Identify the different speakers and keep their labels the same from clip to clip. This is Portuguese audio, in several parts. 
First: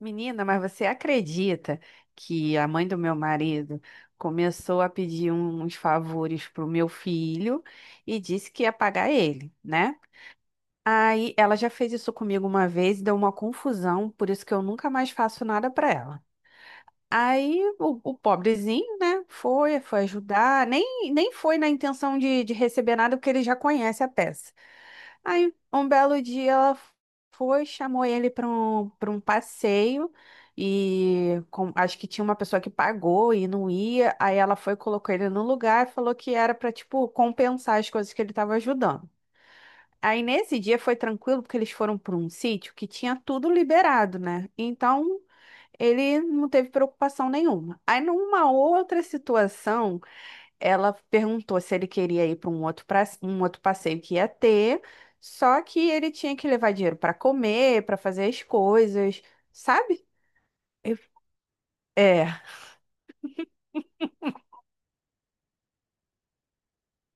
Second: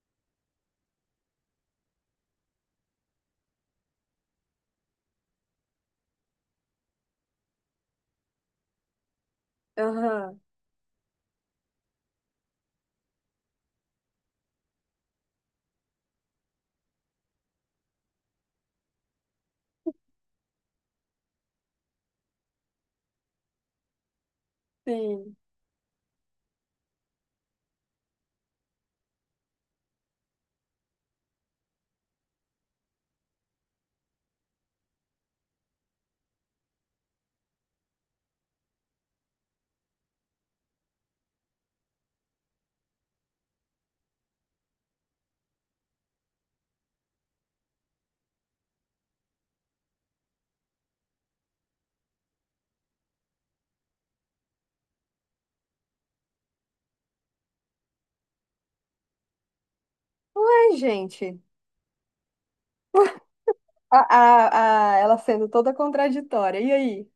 Speaker 1: Menina, mas você acredita que a mãe do meu marido começou a pedir uns favores pro meu filho e disse que ia pagar ele, né?
Speaker 2: Aham,
Speaker 1: Aí ela já fez isso comigo uma vez e deu uma confusão, por isso que eu nunca mais faço nada pra ela. Aí o pobrezinho, né, foi ajudar, nem foi na intenção de receber nada, porque ele já conhece a peça.
Speaker 2: sim.
Speaker 1: Aí, um belo dia, ela foi, chamou ele para um passeio e acho que tinha uma pessoa que pagou e não ia. Aí ela foi, colocou ele no lugar e falou que era para, tipo, compensar as coisas que ele estava ajudando. Aí, nesse dia, foi tranquilo, porque eles foram para um sítio que tinha tudo liberado, né? Então, ele não teve preocupação nenhuma. Aí, numa outra situação, ela perguntou se ele queria ir para um outro passeio que ia ter, só que ele tinha que levar dinheiro para comer, para fazer as coisas, sabe?
Speaker 2: Ué,
Speaker 1: Eu-
Speaker 2: gente,
Speaker 1: É.
Speaker 2: ela sendo toda contraditória. E aí?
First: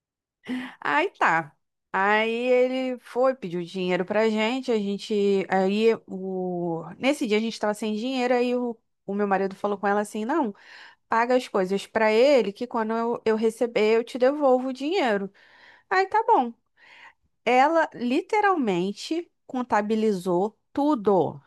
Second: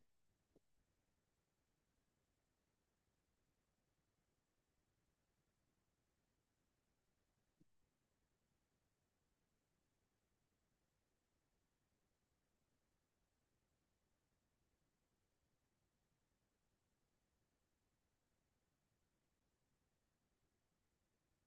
Speaker 1: Aí tá. Aí ele foi, pediu dinheiro pra gente, aí o nesse dia a gente tava sem dinheiro, aí o meu marido falou com ela assim: não, paga as coisas para ele, que quando eu receber, eu te devolvo o dinheiro. Aí tá bom. Ela literalmente contabilizou tudo.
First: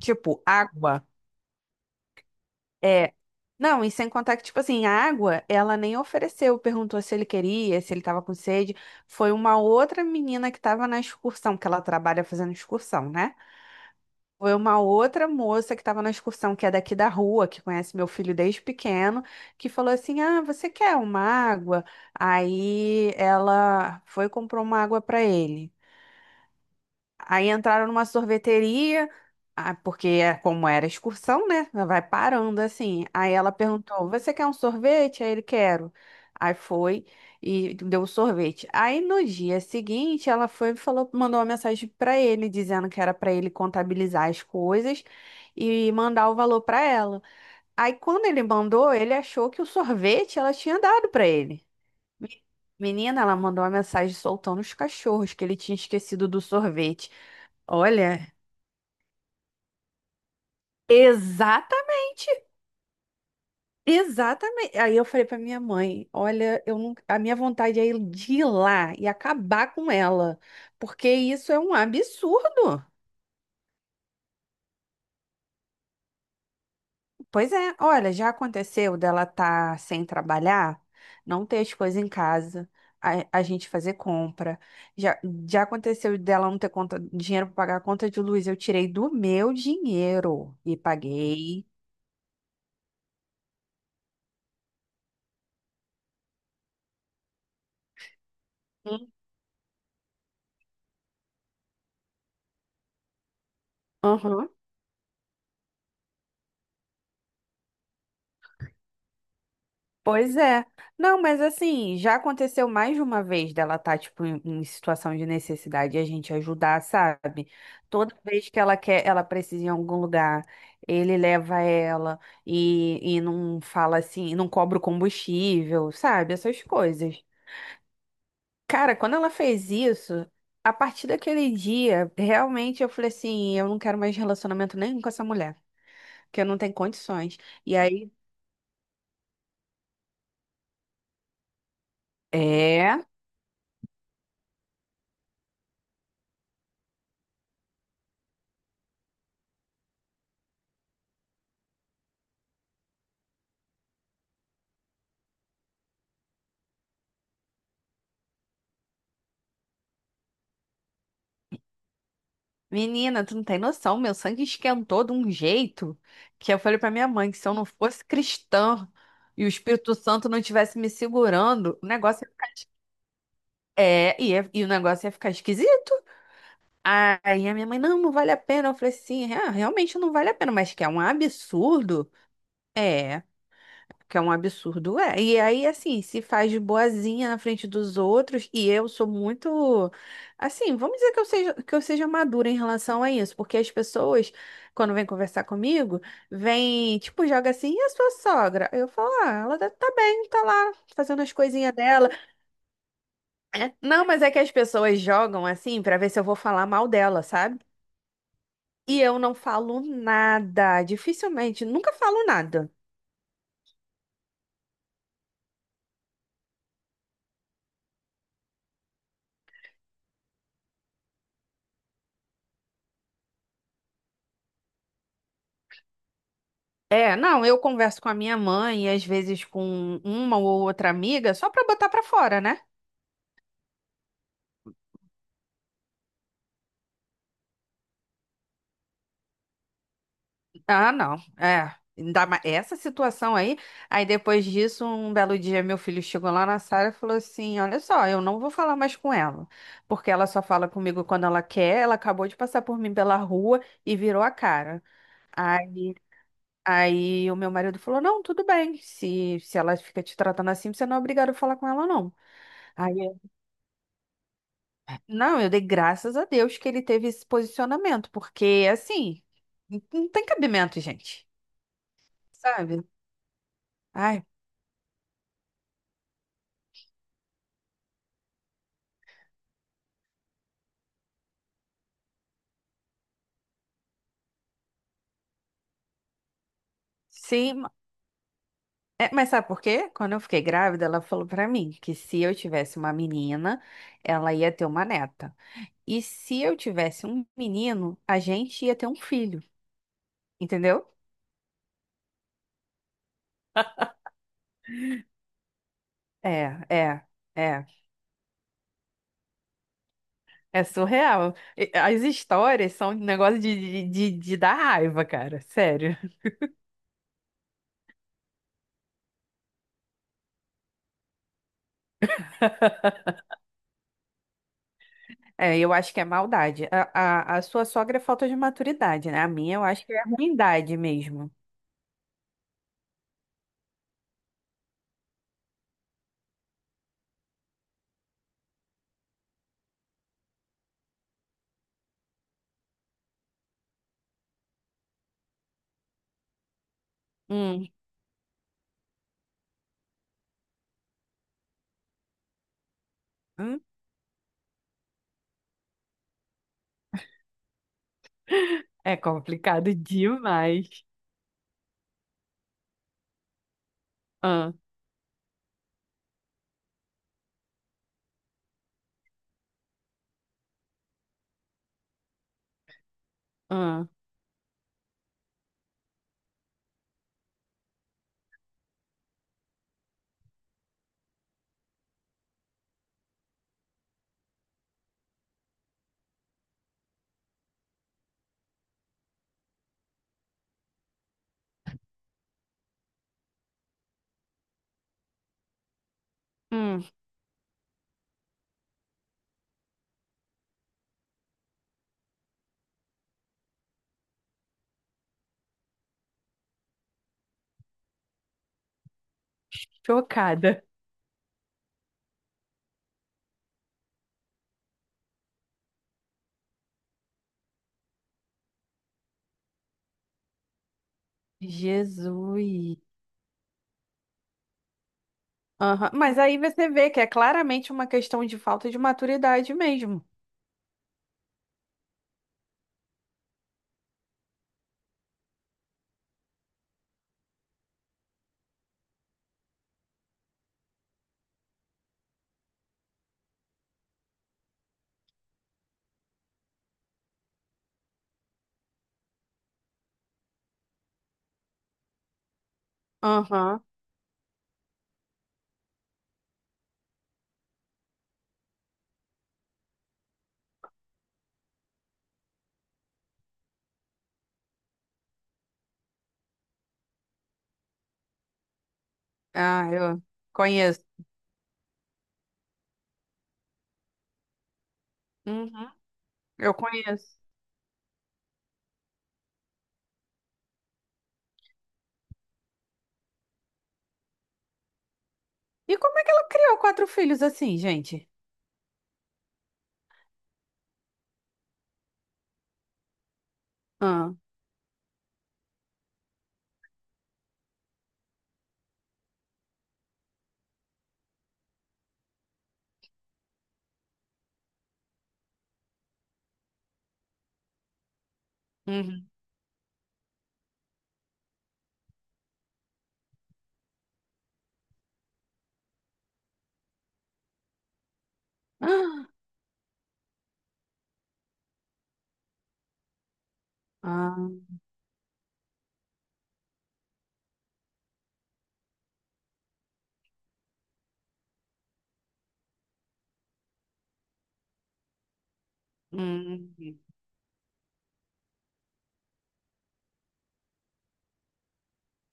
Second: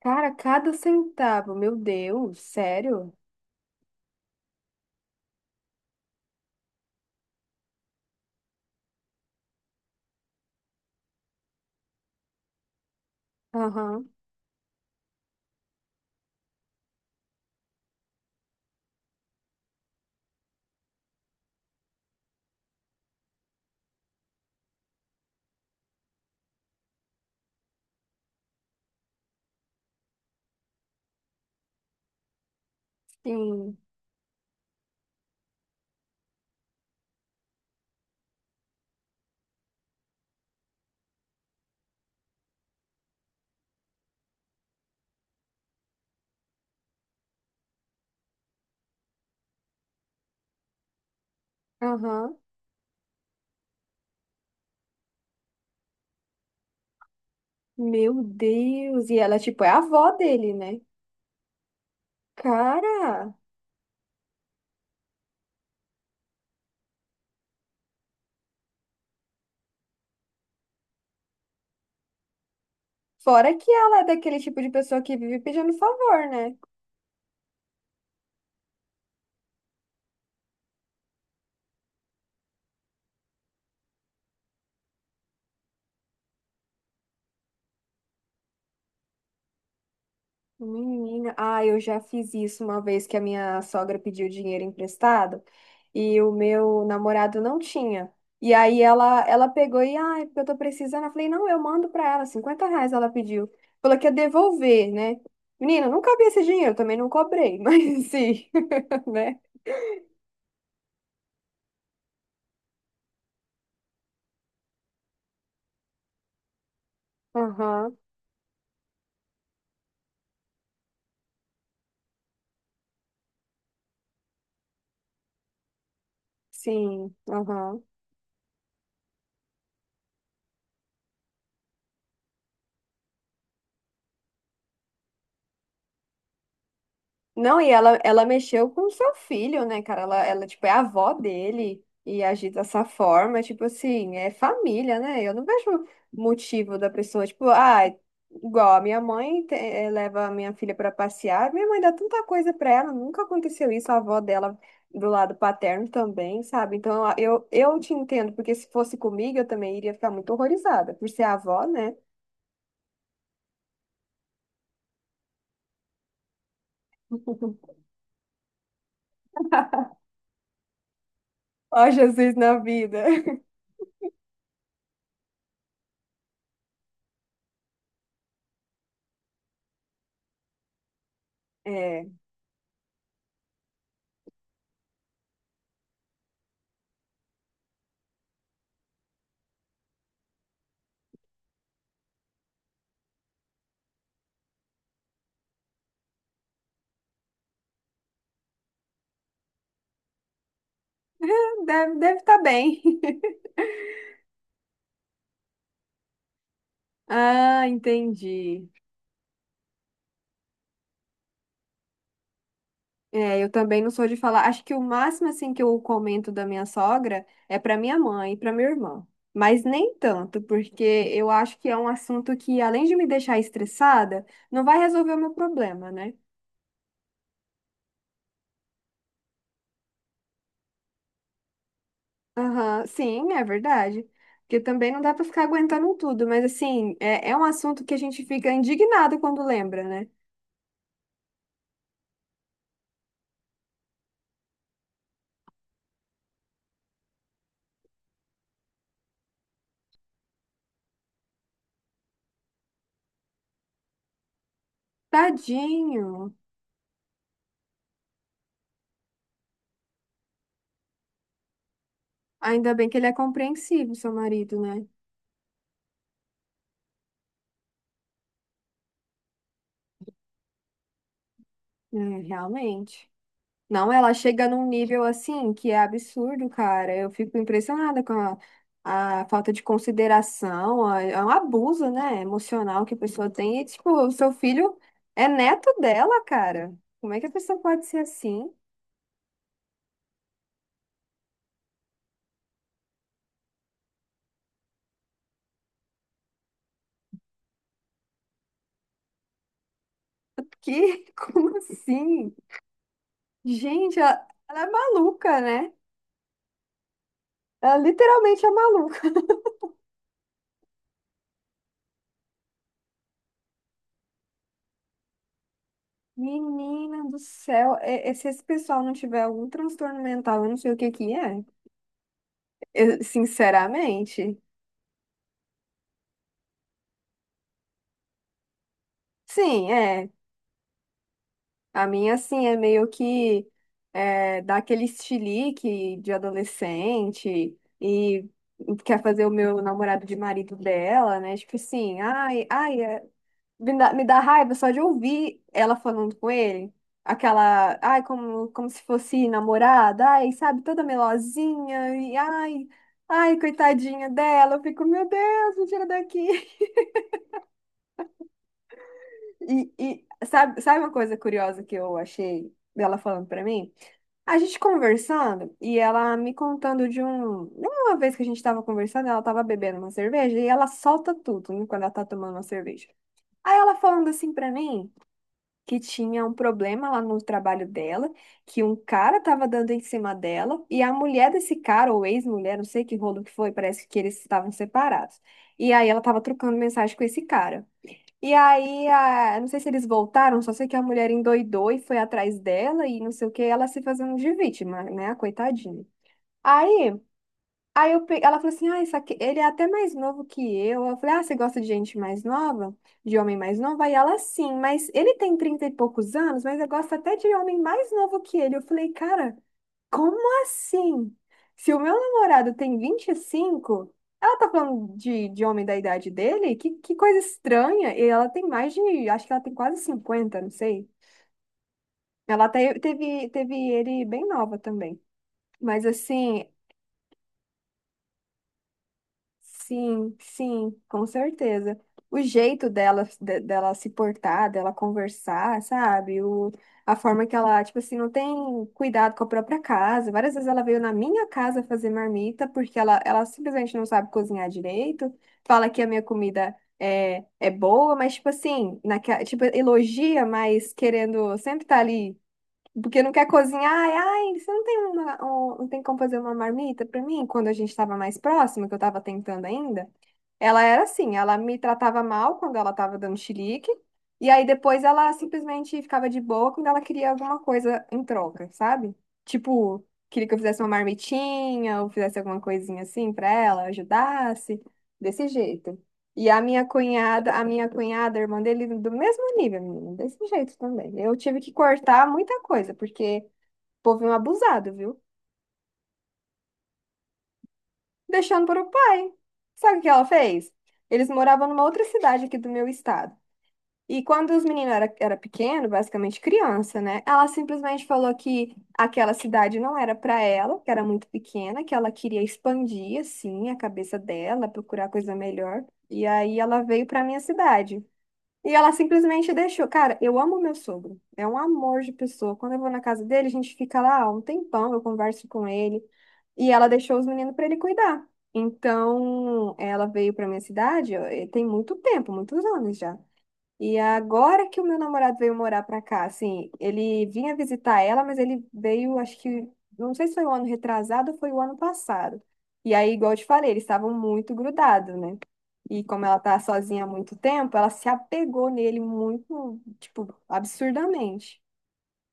Speaker 2: Cara, cada
Speaker 1: água.
Speaker 2: centavo, meu Deus, sério?
Speaker 1: É. Não, e sem contar que, tipo assim, a água, ela nem ofereceu, perguntou se ele queria, se ele tava com sede. Foi uma outra menina que tava na excursão, que ela trabalha fazendo excursão, né?
Speaker 2: Aham,
Speaker 1: Foi uma outra moça que tava na excursão, que é daqui da rua, que conhece meu filho desde pequeno, que falou assim: ah, você quer uma água? Aí ela foi e comprou uma água pra ele. Aí entraram numa sorveteria, ah, porque é como era excursão, né? Vai parando assim. Aí ela
Speaker 2: sim.
Speaker 1: perguntou: você quer um sorvete? Aí ele quero. Aí foi e deu o sorvete. Aí no dia seguinte ela foi e falou, mandou uma mensagem para ele dizendo que era para ele contabilizar as coisas e mandar o valor para ela. Aí quando ele mandou, ele achou que o sorvete ela tinha dado para ele.
Speaker 2: Aham,
Speaker 1: Me- Menina, ela mandou uma mensagem soltando os cachorros que ele tinha esquecido do sorvete.
Speaker 2: meu
Speaker 1: Olha,
Speaker 2: Deus. E ela, tipo, é a avó dele, né?
Speaker 1: exatamente,
Speaker 2: Cara,
Speaker 1: exatamente. Aí eu falei pra minha mãe, olha, eu não, a minha vontade é ir de ir lá e acabar com ela, porque isso é um absurdo.
Speaker 2: fora que ela é daquele tipo de pessoa que vive pedindo favor, né?
Speaker 1: Pois é, olha, já aconteceu dela estar sem trabalhar, não ter as coisas em casa, a gente fazer compra. Já, já aconteceu dela não ter conta, dinheiro para pagar a conta de luz. Eu tirei do meu dinheiro e
Speaker 2: Menina,
Speaker 1: paguei.
Speaker 2: eu já fiz isso uma vez que a minha sogra pediu dinheiro emprestado e o meu namorado não tinha. E aí
Speaker 1: Hum.
Speaker 2: ela pegou e, ah, é porque eu tô precisando. Eu falei, não, eu mando pra ela, R$ 50 ela pediu. Falou que ia
Speaker 1: Aham.
Speaker 2: devolver, né? Menina, não cabia esse dinheiro, eu também não cobrei, mas sim, né?
Speaker 1: Pois é. Não, mas assim, já aconteceu mais de uma vez dela estar, tipo, em situação de necessidade e a gente ajudar, sabe?
Speaker 2: Aham,
Speaker 1: Toda vez que ela quer, ela precisa ir em algum lugar, ele leva ela e não fala assim, não cobra o combustível, sabe? Essas
Speaker 2: sim,
Speaker 1: coisas.
Speaker 2: aham.
Speaker 1: Cara, quando ela fez isso, a partir daquele dia, realmente eu falei assim, eu não quero mais relacionamento nenhum com essa mulher, porque eu não tenho condições.
Speaker 2: Não, e
Speaker 1: E
Speaker 2: ela,
Speaker 1: aí,
Speaker 2: ela mexeu com o seu filho, né, cara? Ela, tipo, é a avó dele e agir dessa
Speaker 1: é.
Speaker 2: forma, tipo assim, é família, né? Eu não vejo motivo da pessoa, tipo, ah, igual a minha mãe leva a minha filha pra passear, minha mãe dá tanta coisa pra ela, nunca aconteceu isso, a avó dela do lado paterno também, sabe? Então, eu te entendo, porque se fosse comigo, eu também iria ficar muito horrorizada, por ser a avó, né?
Speaker 1: Menina, tu não tem noção, meu sangue esquentou de um jeito que eu falei pra minha mãe que se eu não fosse cristã e o Espírito Santo não estivesse me segurando, o
Speaker 2: Ó,
Speaker 1: negócio
Speaker 2: Jesus na vida.
Speaker 1: é, ia, e o negócio ia ficar esquisito. Aí a minha mãe, não, não vale a pena. Eu falei assim: "É, realmente não vale a pena, mas que é um
Speaker 2: É,
Speaker 1: absurdo". É. Que é um absurdo, é. E aí, assim, se faz de boazinha na frente dos outros, e eu sou muito, assim, vamos dizer que eu seja madura em relação a isso, porque as pessoas, quando vêm conversar comigo, vêm, tipo, joga assim, e a sua sogra? Eu falo, ah, ela deve tá bem, tá lá, fazendo as coisinhas dela.
Speaker 2: deve estar bem.
Speaker 1: É. Não, mas é que as pessoas jogam assim pra ver se eu vou falar mal dela, sabe?
Speaker 2: Ah, entendi.
Speaker 1: E eu não falo nada, dificilmente, nunca falo nada.
Speaker 2: É, eu também não sou de falar. Acho que o máximo assim que eu comento da minha sogra é para minha mãe e para minha irmã. Mas nem tanto, porque eu acho que é um assunto que, além de me deixar estressada, não vai resolver o meu problema, né?
Speaker 1: É, não, eu converso com a minha mãe e às vezes com uma ou outra amiga só pra botar pra fora, né?
Speaker 2: Aham, sim, é verdade. Porque também não dá para ficar aguentando tudo, mas assim, é um assunto que a gente fica indignado quando lembra, né?
Speaker 1: Ah, não. É, ainda mais essa situação aí. Aí depois disso, um belo dia meu filho chegou lá na sala e falou assim: "Olha só, eu não vou falar mais com ela, porque ela só fala comigo quando ela quer. Ela acabou de passar por mim pela rua e virou a cara". Aí
Speaker 2: Tadinho.
Speaker 1: Aí o meu marido falou: não, tudo bem. Se ela fica te tratando assim, você não é obrigado a falar com ela, não.
Speaker 2: Ainda bem
Speaker 1: Aí
Speaker 2: que ele é compreensivo, seu marido, né?
Speaker 1: não, eu dei graças a Deus que ele teve esse posicionamento, porque assim, não tem cabimento, gente,
Speaker 2: É,
Speaker 1: sabe?
Speaker 2: realmente. Não, ela
Speaker 1: Ai,
Speaker 2: chega num nível assim que é absurdo, cara. Eu fico impressionada com a falta de consideração, a- é um abuso, né, emocional que a pessoa tem. E, tipo, o seu filho é neto dela, cara. Como é que a
Speaker 1: sim,
Speaker 2: pessoa pode ser assim?
Speaker 1: é, mas sabe por quê? Quando eu fiquei grávida, ela falou pra mim que se eu tivesse uma menina, ela ia ter uma neta. E se eu tivesse um menino, a gente ia ter um filho, entendeu?
Speaker 2: Que? Como assim? Gente, ela é maluca, né?
Speaker 1: É, é, é.
Speaker 2: Ela literalmente é maluca.
Speaker 1: É surreal. E- As histórias são um negócio de dar raiva, cara, sério.
Speaker 2: Menina do céu, e se esse pessoal não tiver algum transtorno mental, eu não sei o que que é. Eu, sinceramente.
Speaker 1: É, eu acho que é maldade. A sua sogra é falta de maturidade, né? A minha eu
Speaker 2: Sim,
Speaker 1: acho que é
Speaker 2: é.
Speaker 1: ruindade mesmo.
Speaker 2: A minha, assim, é meio que é, dá aquele estilique de adolescente e quer fazer o meu namorado de marido dela, né? Tipo assim, ai, ai, é- me dá raiva só de ouvir ela falando com ele.
Speaker 1: Hum,
Speaker 2: Aquela, ai, como se fosse namorada, ai, sabe, toda melosinha, e ai, ai,
Speaker 1: hum.
Speaker 2: coitadinha dela. Eu fico, meu Deus, me tira daqui.
Speaker 1: É complicado
Speaker 2: E sabe, sabe
Speaker 1: demais.
Speaker 2: uma coisa curiosa que eu achei dela falando pra mim? A
Speaker 1: Ah,
Speaker 2: gente conversando e ela me contando de um. Uma vez que a gente tava conversando, ela tava bebendo uma cerveja e ela solta tudo, né, quando ela tá tomando uma cerveja. Aí ela
Speaker 1: ah,
Speaker 2: falando assim pra mim que tinha um problema lá no trabalho dela, que um cara tava dando em cima dela e a mulher desse cara, ou ex-mulher, não sei que rolo que foi, parece que eles estavam separados. E aí ela tava trocando mensagem com esse cara. E aí, a... não sei se eles voltaram, só sei que a mulher endoidou e foi atrás dela e não sei o que, ela se fazendo de vítima, né, a coitadinha.
Speaker 1: hum.
Speaker 2: Aí, aí eu pe... ela falou assim: ah, isso aqui... ele é até mais novo que eu. Eu falei: ah, você gosta de gente mais nova? De homem mais novo? Aí ela, sim, mas ele tem 30 e poucos anos, mas eu gosto até de homem mais novo que ele. Eu falei: cara. Como
Speaker 1: Chocada.
Speaker 2: assim? Se o meu namorado tem 25, ela tá falando de homem da idade dele? Que coisa estranha. E ela tem mais de, acho que ela tem quase 50, não sei. Ela
Speaker 1: Jesus.
Speaker 2: teve, teve ele bem nova também. Mas
Speaker 1: Aham. Mas aí
Speaker 2: assim,
Speaker 1: você vê que é claramente uma questão de falta de maturidade mesmo.
Speaker 2: sim, sim, com certeza. O jeito dela, de- dela se portar, dela conversar, sabe? O, a forma que ela, tipo assim, não tem cuidado com a própria casa. Várias vezes ela veio na minha casa fazer marmita porque ela simplesmente não sabe cozinhar direito. Fala que a minha comida é boa, mas, tipo assim, naquela, tipo, elogia, mas querendo sempre estar ali. Porque não quer
Speaker 1: Aham.
Speaker 2: cozinhar. Ai, ai, você não tem uma, um- não tem como fazer uma marmita pra mim? Quando a gente estava mais próximo, que eu estava tentando ainda, ela era assim, ela me tratava mal quando ela estava dando chilique, e aí depois ela simplesmente ficava de boa quando ela queria alguma coisa em troca, sabe?
Speaker 1: Ah,
Speaker 2: Tipo,
Speaker 1: eu
Speaker 2: queria que eu fizesse uma
Speaker 1: conheço.
Speaker 2: marmitinha, ou fizesse alguma coisinha assim pra ela, ajudasse, desse
Speaker 1: Uhum.
Speaker 2: jeito. E
Speaker 1: Eu conheço.
Speaker 2: a minha cunhada, a irmã dele, do mesmo nível, menina, desse jeito também. Eu tive que cortar muita coisa, porque o povo é um abusado, viu?
Speaker 1: E como é que ela criou quatro filhos assim, gente?
Speaker 2: Deixando para o pai. Sabe o que ela fez? Eles moravam numa outra cidade aqui do meu estado. E
Speaker 1: Ah,
Speaker 2: quando os meninos era pequeno, basicamente criança, né? Ela simplesmente falou que aquela cidade não era para ela, que era muito pequena, que ela queria expandir, assim, a cabeça dela, procurar coisa melhor. E aí ela veio para minha cidade. E ela
Speaker 1: uhum.
Speaker 2: simplesmente deixou. Cara, eu amo meu sogro. É um amor de pessoa. Quando eu vou na casa dele, a gente fica lá um tempão, eu converso com ele. E ela deixou os meninos para ele cuidar.
Speaker 1: Ah,
Speaker 2: Então, ela veio para minha cidade, ó, e tem muito tempo, muitos anos já. E
Speaker 1: ah,
Speaker 2: agora que o meu namorado veio morar pra cá, assim, ele vinha visitar ela, mas ele veio, acho que, não sei se foi o ano retrasado ou foi o ano passado. E aí, igual eu te falei, eles estavam muito grudados, né? E como ela tá
Speaker 1: hum.
Speaker 2: sozinha há muito tempo, ela se apegou nele muito, tipo, absurdamente.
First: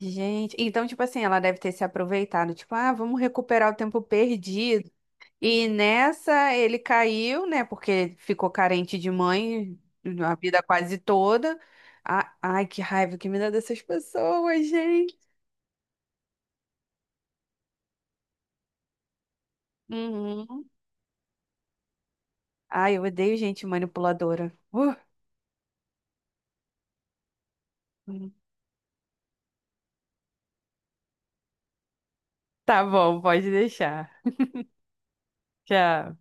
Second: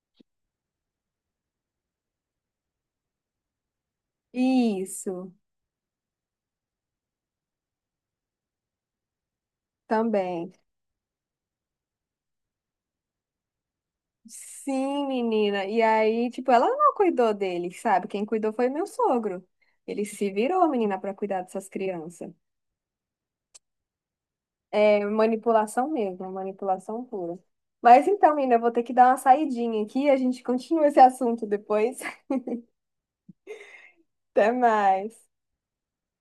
Speaker 1: Gente, então, tipo assim, ela deve ter se aproveitado, tipo, ah, vamos recuperar o tempo perdido.
Speaker 2: Isso,
Speaker 1: E nessa ele caiu, né? Porque ficou carente de mãe a
Speaker 2: também.
Speaker 1: vida quase toda. Ah, ai, que raiva que me dá dessas pessoas,
Speaker 2: Sim,
Speaker 1: gente.
Speaker 2: menina. E aí, tipo, ela não cuidou dele, sabe? Quem cuidou foi meu sogro. Ele se
Speaker 1: Uhum.
Speaker 2: virou, menina, pra cuidar dessas crianças.
Speaker 1: Ai, eu odeio gente manipuladora.
Speaker 2: É manipulação mesmo, manipulação pura. Mas
Speaker 1: Uh.
Speaker 2: então, Ina, eu vou ter que dar uma saidinha aqui, a gente continua esse assunto depois.
Speaker 1: Tá bom, pode deixar.
Speaker 2: Até mais.
Speaker 1: Tchau.